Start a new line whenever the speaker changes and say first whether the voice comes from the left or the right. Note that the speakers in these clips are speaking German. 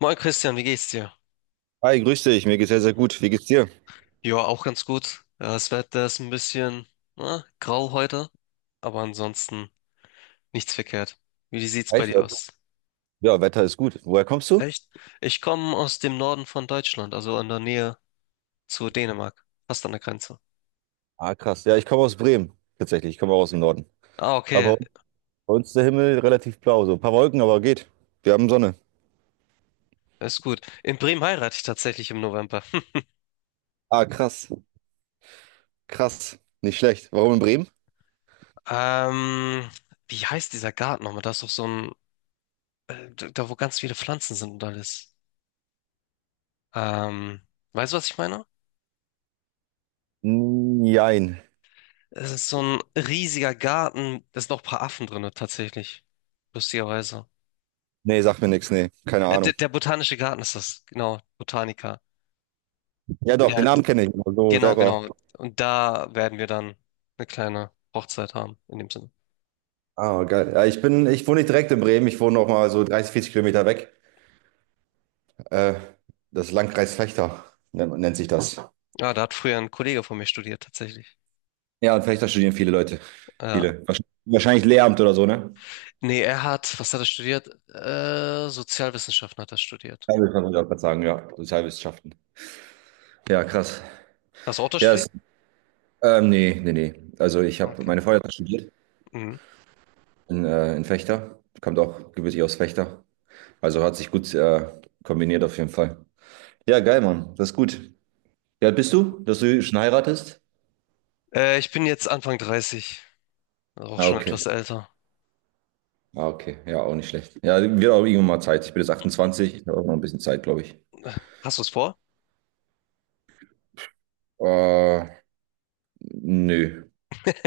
left: Moin Christian, wie geht's dir?
right: Hi, grüß dich. Mir geht's sehr, sehr gut. Wie geht's dir?
left: Ja, auch ganz gut. Das Wetter ist ein bisschen na, grau heute, aber ansonsten nichts verkehrt. Wie sieht's bei
right: Echt?
left: dir aus?
right: Ja, Wetter ist gut. Woher kommst du?
left: Echt? Ich komme aus dem Norden von Deutschland, also in der Nähe zu Dänemark, fast an der Grenze.
right: Ah, krass. Ja, ich komme aus Bremen. Tatsächlich. Ich komme auch aus dem Norden.
left: Ah, okay,
right: Aber bei uns ist der Himmel relativ blau. So ein paar Wolken, aber geht. Wir haben Sonne.
left: ist gut. In Bremen heirate ich tatsächlich im November.
right: Ah, krass. Krass. Nicht schlecht. Warum in Bremen?
left: Ähm, Wie heißt dieser Garten nochmal? Da ist doch so ein, da, wo ganz viele Pflanzen sind und alles. Ähm, Weißt du, was ich meine?
right: Nein.
left: Es ist so ein riesiger Garten. Da sind noch ein paar Affen drin, tatsächlich. Lustigerweise.
right: Nee, sagt mir nichts. Nee, keine
left: Äh, der,
right: Ahnung.
left: der botanische Garten ist das, genau. Botanica.
right: Ja, doch,
left: Ja,
right: den Namen kenne ich, aber so
left: genau,
right: selber.
left: genau. Und da werden wir dann eine kleine Hochzeit haben, in dem Sinne.
right: Ah, geil. Ja, ich wohne nicht direkt in Bremen. Ich wohne noch mal so 30, 40 Kilometer weg. Äh, Das Landkreis Vechta nennt sich das.
left: Ja, da hat früher ein Kollege von mir studiert, tatsächlich.
right: Ja, und Fechter studieren viele Leute.
left: Ja.
right: Viele. Wahrscheinlich Lehramt oder so, ne?
left: Nee, er hat, was hat er studiert? Sozialwissenschaften hat er studiert.
right: Teilwissenschaft würde ich auch grad sagen, ja. Sozialwissenschaften. Ja, krass.
left: Hast du auch das
right: Ja,
left: studiert?
right: nee, nee, nee. Also ich habe
left: Okay.
right: meine Frau hat studiert
left: Mhm.
right: in Fechter. Kommt auch gebürtig aus Fechter. Also hat sich gut kombiniert auf jeden Fall. Ja, geil, Mann. Das ist gut. Wie alt bist du, dass du schon heiratest?
left: Ich bin jetzt Anfang 30, auch
right: Ah,
left: schon
right: okay.
left: etwas älter.
right: Ah, okay. Ja, auch nicht schlecht. Ja, wird auch irgendwann mal Zeit. Ich bin jetzt 28. Ich habe auch noch ein bisschen Zeit, glaube ich.
left: Hast du es vor?
right: Äh, Nö.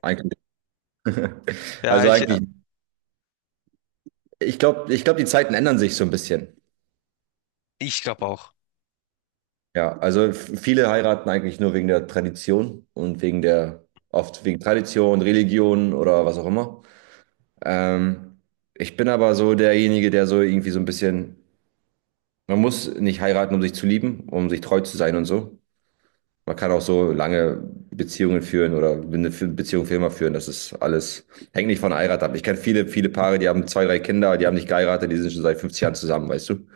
right: Eigentlich.
left: Ja,
right: Also
left: ich,
right: eigentlich. Ich glaube, die Zeiten ändern sich so ein bisschen.
left: ich glaube auch.
right: Ja, also viele heiraten eigentlich nur wegen der Tradition und oft wegen Tradition, Religion oder was auch immer. Ähm, Ich bin aber so derjenige, der so irgendwie so ein bisschen, man muss nicht heiraten, um sich zu lieben, um sich treu zu sein und so. Man kann auch so lange Beziehungen führen oder eine Beziehung für immer führen. Das ist alles, hängt nicht von der Heirat ab. Ich kenne viele, viele Paare, die haben zwei, drei Kinder, die haben nicht geheiratet, die sind schon seit 50 Jahren zusammen, weißt du?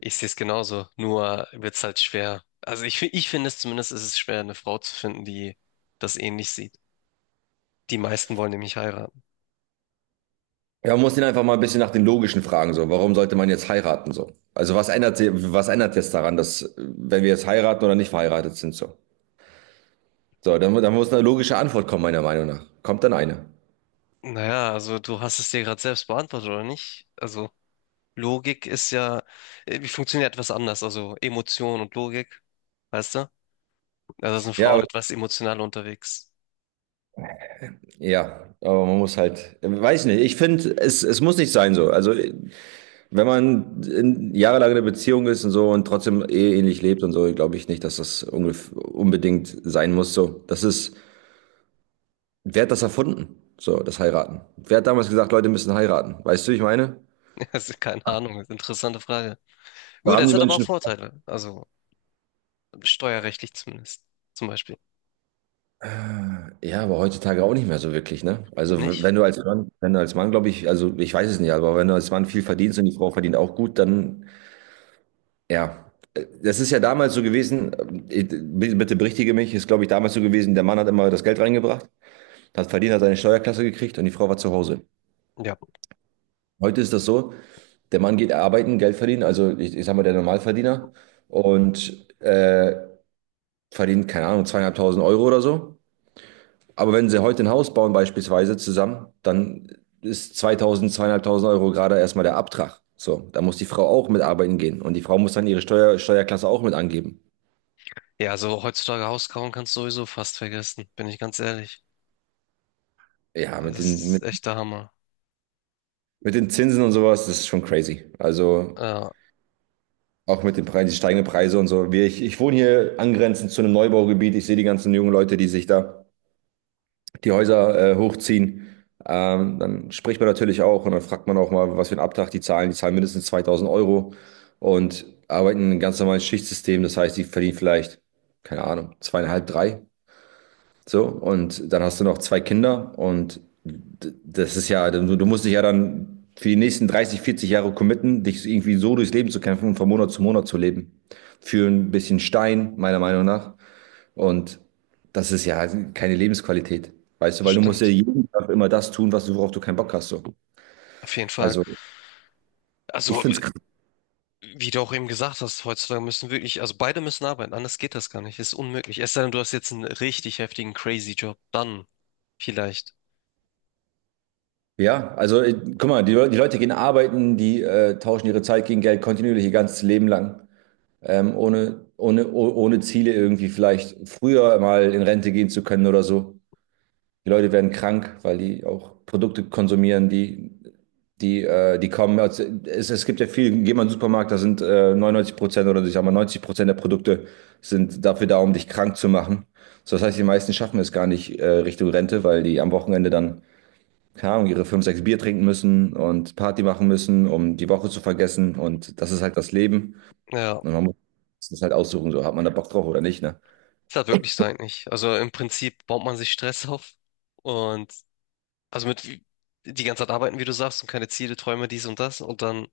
left: Ich sehe es genauso, nur wird es halt schwer. Also ich finde es zumindest, ist es schwer, eine Frau zu finden, die das ähnlich sieht. Die meisten wollen nämlich heiraten.
right: Ja, man muss ihn einfach mal ein bisschen nach den logischen Fragen so. Warum sollte man jetzt heiraten so? Also was ändert jetzt daran, dass wenn wir jetzt heiraten oder nicht verheiratet sind so? So, dann, dann muss eine logische Antwort kommen, meiner Meinung nach. Kommt dann eine.
left: Naja, also du hast es dir gerade selbst beantwortet, oder nicht? Also Logik ist ja, wie funktioniert etwas anders? Also Emotion und Logik, weißt du? Also sind
right: Ja,
left: Frauen
right: aber,
left: etwas emotionaler unterwegs.
right: ja, aber man muss halt, weiß nicht. Ich finde, es muss nicht sein so. Also wenn man jahrelang in einer Beziehung ist und so und trotzdem eheähnlich lebt und so, glaube ich nicht, dass das unbedingt sein muss so. Das ist, wer hat das erfunden? So, das Heiraten. Wer hat damals gesagt, Leute müssen heiraten? Weißt du, wie ich meine?
left: Also keine Ahnung, ist eine interessante Frage.
right: Da
left: Gut,
right: haben
left: es
right: die
left: hat aber auch
right: Menschen.
left: Vorteile, also steuerrechtlich zumindest, zum Beispiel.
right: Ja, aber heutzutage auch nicht mehr so wirklich, ne? Also wenn
left: Nicht?
right: du als Mann, wenn du als Mann, glaube ich, also ich weiß es nicht, aber wenn du als Mann viel verdienst und die Frau verdient auch gut, dann ja. Das ist ja damals so gewesen, bitte bitte berichtige mich, ist, glaube ich, damals so gewesen, der Mann hat immer das Geld reingebracht, hat verdient, hat seine Steuerklasse gekriegt und die Frau war zu Hause.
left: Ja.
right: Heute ist das so, der Mann geht arbeiten, Geld verdienen, also ich sag mal der Normalverdiener und verdient, keine Ahnung, 2500 Euro oder so. Aber wenn sie heute ein Haus bauen, beispielsweise zusammen, dann ist 2000, 2500 Euro gerade erstmal der Abtrag. So, da muss die Frau auch mitarbeiten gehen und die Frau muss dann ihre Steuer, Steuerklasse auch mit angeben.
left: Ja, also heutzutage Hauskauen kannst du sowieso fast vergessen, bin ich ganz ehrlich.
right: Ja, mit
left: Das
right: den,
left: ist
right: mit,
left: echt der Hammer.
right: mit den Zinsen und sowas, das ist schon crazy. Also
left: Ja,
right: auch mit den Preisen, die steigenden Preise und so. Ich wohne hier angrenzend zu einem Neubaugebiet. Ich sehe die ganzen jungen Leute, die sich da die Häuser hochziehen. Dann spricht man natürlich auch und dann fragt man auch mal, was für einen Abtrag die zahlen. Die zahlen mindestens 2000 Euro und arbeiten in einem ganz normalen Schichtsystem. Das heißt, die verdienen vielleicht, keine Ahnung, zweieinhalb, drei. So, und dann hast du noch zwei Kinder und das ist ja, du musst dich ja dann für die nächsten 30, 40 Jahre committen, dich irgendwie so durchs Leben zu kämpfen und von Monat zu leben. Für ein bisschen Stein, meiner Meinung nach. Und das ist ja keine Lebensqualität, weißt du,
left: das
right: weil du musst ja
left: stimmt.
right: jeden Tag immer das tun, was du, worauf du keinen Bock hast. So.
left: Auf jeden Fall.
right: Also ich
left: Also,
right: finde es krass.
left: wie du auch eben gesagt hast, heutzutage müssen wirklich, also beide müssen arbeiten, anders geht das gar nicht. Ist unmöglich. Es sei denn, du hast jetzt einen richtig heftigen crazy Job, dann vielleicht.
right: Ja, also guck mal, die Leute gehen arbeiten, die tauschen ihre Zeit gegen Geld kontinuierlich ihr ganzes Leben lang, ohne Ziele irgendwie vielleicht früher mal in Rente gehen zu können oder so. Die Leute werden krank, weil die auch Produkte konsumieren, die kommen. Es gibt ja viel, geh mal in den Supermarkt, da sind 99% oder ich sag mal 90% der Produkte sind dafür da, um dich krank zu machen. So, das heißt, die meisten schaffen es gar nicht Richtung Rente, weil die am Wochenende dann, keine Ahnung, ihre 5, 6 Bier trinken müssen und Party machen müssen, um die Woche zu vergessen. Und das ist halt das Leben.
left: Ja,
right: Und man muss das halt aussuchen, so hat man da Bock drauf oder nicht, ne?
left: ist halt wirklich so eigentlich. Also im Prinzip baut man sich Stress auf und also mit die ganze Zeit arbeiten, wie du sagst, und keine Ziele, Träume, dies und das und dann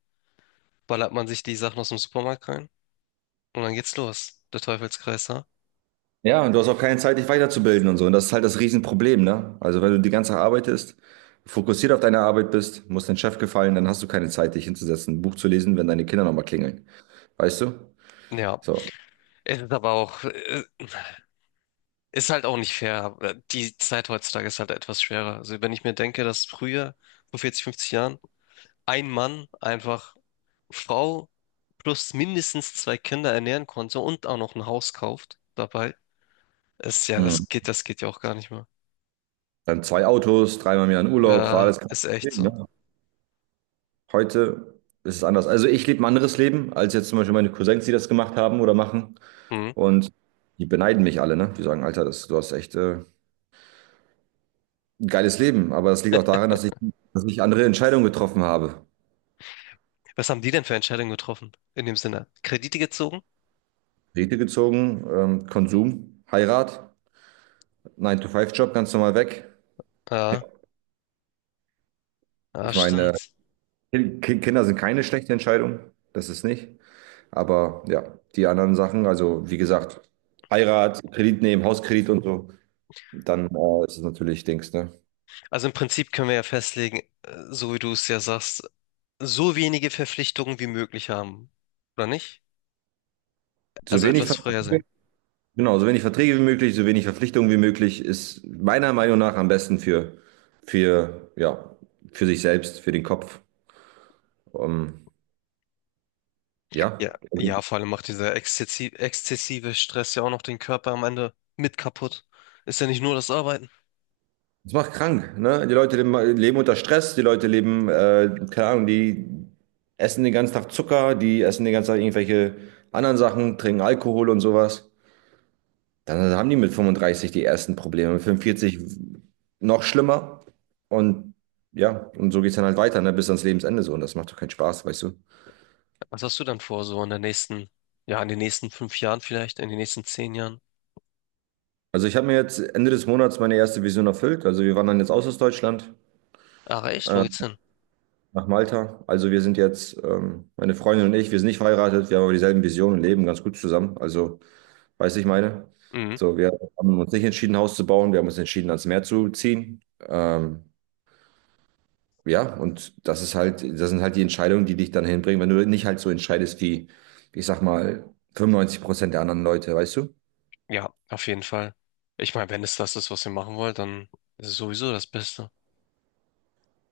left: ballert man sich die Sachen aus dem Supermarkt rein. Und dann geht's los, der Teufelskreis, ne?
right: Ja, und du hast auch keine Zeit, dich weiterzubilden und so. Und das ist halt das Riesenproblem, ne? Also wenn du die ganze Zeit arbeitest, fokussiert auf deine Arbeit bist, musst deinem Chef gefallen, dann hast du keine Zeit, dich hinzusetzen, ein Buch zu lesen, wenn deine Kinder nochmal klingeln. Weißt du?
left: Ja,
right: So.
left: es ist aber auch, ist halt auch nicht fair. Die Zeit heutzutage ist halt etwas schwerer. Also wenn ich mir denke, dass früher, vor 40, 50 Jahren, ein Mann einfach Frau plus mindestens zwei Kinder ernähren konnte und auch noch ein Haus kauft dabei, ist ja,
right: Hm.
left: das geht ja auch gar nicht mehr.
right: Dann zwei Autos, dreimal im Jahr in Urlaub, war
left: Ja,
right: alles kein
left: ist echt
right: Problem,
left: so.
right: ne? Heute ist es anders. Also ich lebe ein anderes Leben, als jetzt zum Beispiel meine Cousins, die das gemacht haben oder machen.
left: Hm.
right: Und die beneiden mich alle, ne? Die sagen, Alter, das, du hast echt ein geiles Leben. Aber das liegt auch daran, dass ich andere Entscheidungen getroffen habe.
left: Was haben die denn für Entscheidungen getroffen? In dem Sinne, Kredite gezogen?
right: Rete gezogen, Konsum, Heirat, Nine to Five job ganz normal weg.
left: Ja, ja,
right: Ich meine,
left: stimmt.
right: Kinder sind keine schlechte Entscheidung, das ist nicht. Aber ja, die anderen Sachen, also wie gesagt, Heirat, Kredit nehmen, Hauskredit und so, dann ist es natürlich Dings, ne?
left: Also im Prinzip können wir ja festlegen, so wie du es ja sagst, so wenige Verpflichtungen wie möglich haben, oder nicht?
right: So
left: Also
right: wenig,
left: etwas
right: Ver-
left: freier sein.
right: genau, so wenig Verträge wie möglich, so wenig Verpflichtungen wie möglich ist meiner Meinung nach am besten ja, für sich selbst, für den Kopf. Ähm,
left: Ja,
right: ja, also
left: ja, vor allem macht dieser exzessive Stress ja auch noch den Körper am Ende mit kaputt. Ist ja nicht nur das Arbeiten.
right: das macht krank, ne? Die Leute leben, leben unter Stress, die Leute leben, keine Ahnung, die essen den ganzen Tag Zucker, die essen den ganzen Tag irgendwelche anderen Sachen, trinken Alkohol und sowas. Dann haben die mit 35 die ersten Probleme, mit 45 noch schlimmer. Und ja, und so geht's dann halt weiter, ne? Bis ans Lebensende so. Und das macht doch keinen Spaß, weißt du?
left: Was hast du dann vor, so in der nächsten, ja, in den nächsten 5 Jahren vielleicht, in den nächsten 10 Jahren?
right: Also ich habe mir jetzt Ende des Monats meine erste Vision erfüllt. Also wir waren dann jetzt aus Deutschland.
left: Ach echt, wo geht's hin?
right: nach Malta. Also wir sind jetzt, meine Freundin und ich, wir sind nicht verheiratet, wir haben aber dieselben Visionen und leben ganz gut zusammen. Also, weißt du, ich meine?
left: Mhm.
right: So, wir haben uns nicht entschieden, ein Haus zu bauen, wir haben uns entschieden, ans Meer zu ziehen. Ja, und das ist halt, das sind halt die Entscheidungen, die dich dann hinbringen, wenn du nicht halt so entscheidest wie, ich sag mal, 95% der anderen Leute, weißt du?
left: Ja, auf jeden Fall. Ich meine, wenn es das ist, was ihr machen wollt, dann ist es sowieso das Beste.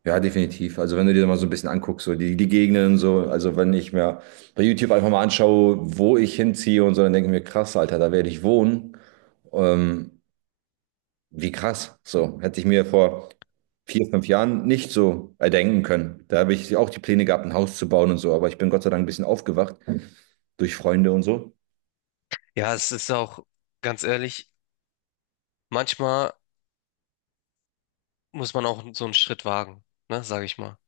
right: Ja, definitiv. Also wenn du dir mal so ein bisschen anguckst, so die, die Gegenden und so, also wenn ich mir bei YouTube einfach mal anschaue, wo ich hinziehe und so, dann denke ich mir, krass, Alter, da werde ich wohnen. Ähm, Wie krass. So, hätte ich mir vor 4, 5 Jahren nicht so erdenken können. Da habe ich auch die Pläne gehabt, ein Haus zu bauen und so, aber ich bin Gott sei Dank ein bisschen aufgewacht durch Freunde und so.
left: Ja, es ist auch, ganz ehrlich, manchmal muss man auch so einen Schritt wagen, ne, sage ich mal,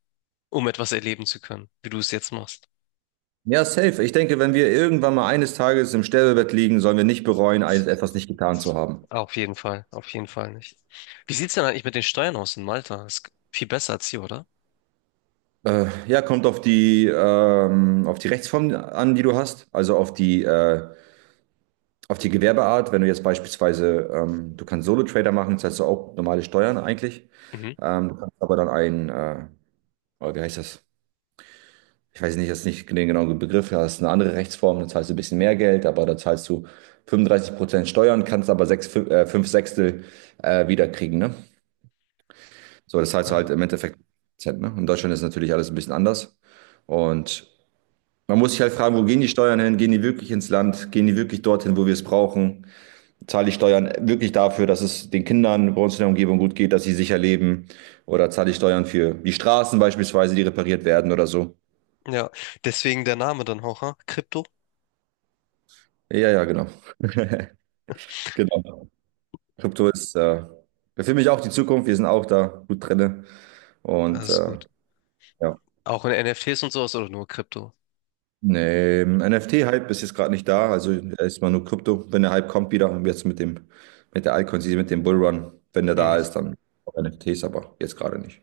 left: um etwas erleben zu können, wie du es jetzt machst.
right: Ja, safe. Ich denke, wenn wir irgendwann mal eines Tages im Sterbebett liegen, sollen wir nicht bereuen, etwas nicht getan zu
left: Das-
right: haben.
left: Auf jeden Fall nicht. Wie sieht's denn eigentlich mit den Steuern aus in Malta? Ist viel besser als hier, oder?
right: Ja, kommt auf die Rechtsform an, die du hast, also auf die Gewerbeart. Wenn du jetzt beispielsweise, du kannst Solo-Trader machen, zahlst du auch normale Steuern eigentlich.
left: Mhm.
right: Du kannst aber dann einen, oh, wie heißt das? Ich weiß nicht, jetzt ist nicht den genauen Begriff, da hast du eine andere Rechtsform, dann zahlst du ein bisschen mehr Geld, aber da zahlst du 35% Steuern, kannst aber sechs, fünf Sechstel wiederkriegen, ne? So, das heißt
left: Ah,
right: halt im Endeffekt, ne? In Deutschland ist natürlich alles ein bisschen anders. Und man muss sich halt fragen, wo gehen die Steuern hin? Gehen die wirklich ins Land? Gehen die wirklich dorthin, wo wir es brauchen? Zahle ich Steuern wirklich dafür, dass es den Kindern bei uns in der Umgebung gut geht, dass sie sicher leben? Oder zahle ich Steuern für die Straßen beispielsweise, die repariert werden oder so?
left: Ja, deswegen der Name dann auch, ha? Krypto?
right: Ja, ja, genau. Genau. Krypto ist für mich auch die Zukunft. Wir sind auch da gut drinne.
left: Das
right: Und
left: ist gut.
right: ja.
left: Auch in NFTs und sowas oder nur Krypto?
right: Nee, NFT-Hype ist jetzt gerade nicht da, also erstmal nur Krypto. Wenn der Hype kommt wieder, und jetzt mit der Altcoin, mit dem Bullrun, wenn der
left: Hm.
right: da ist, dann auch NFTs, aber jetzt gerade nicht.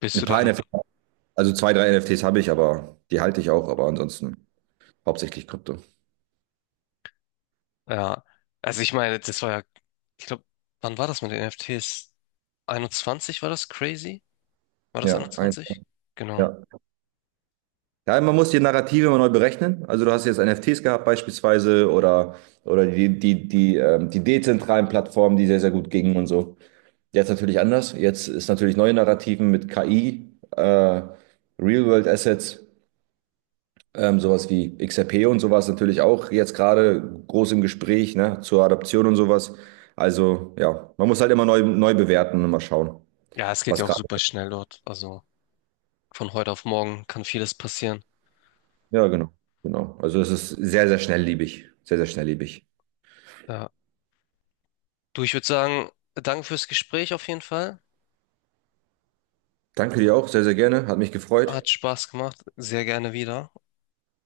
left: Bist
right: Ein
left: du dann,
right: paar NFTs, also zwei, drei NFTs habe ich, aber die halte ich auch, aber ansonsten hauptsächlich Krypto.
left: ja. Also ich meine, das war ja, ich glaube, wann war das mit den NFTs? 21 war das crazy? War das
right: Ja,
left: 21? Genau.
right: ja. Ja, man muss die Narrative immer neu berechnen. Also du hast jetzt NFTs gehabt beispielsweise oder, oder die dezentralen Plattformen, die sehr, sehr gut gingen und so. Jetzt natürlich anders. Jetzt ist natürlich neue Narrativen mit KI, Real-World-Assets, sowas wie XRP und sowas natürlich auch jetzt gerade groß im Gespräch, ne, zur Adaption und sowas. Also ja, man muss halt immer neu bewerten und mal schauen,
left: Ja, es geht ja
right: was
left: auch
right: gerade.
left: super schnell dort. Also. Von heute auf morgen kann vieles passieren.
right: Ja, genau, genau. Also es ist sehr, sehr schnelllebig. Sehr, sehr schnelllebig.
left: Ja. Du, ich würde sagen, danke fürs Gespräch auf jeden Fall.
right: Danke dir auch, sehr, sehr gerne. Hat mich gefreut.
left: Hat Spaß gemacht. Sehr gerne wieder.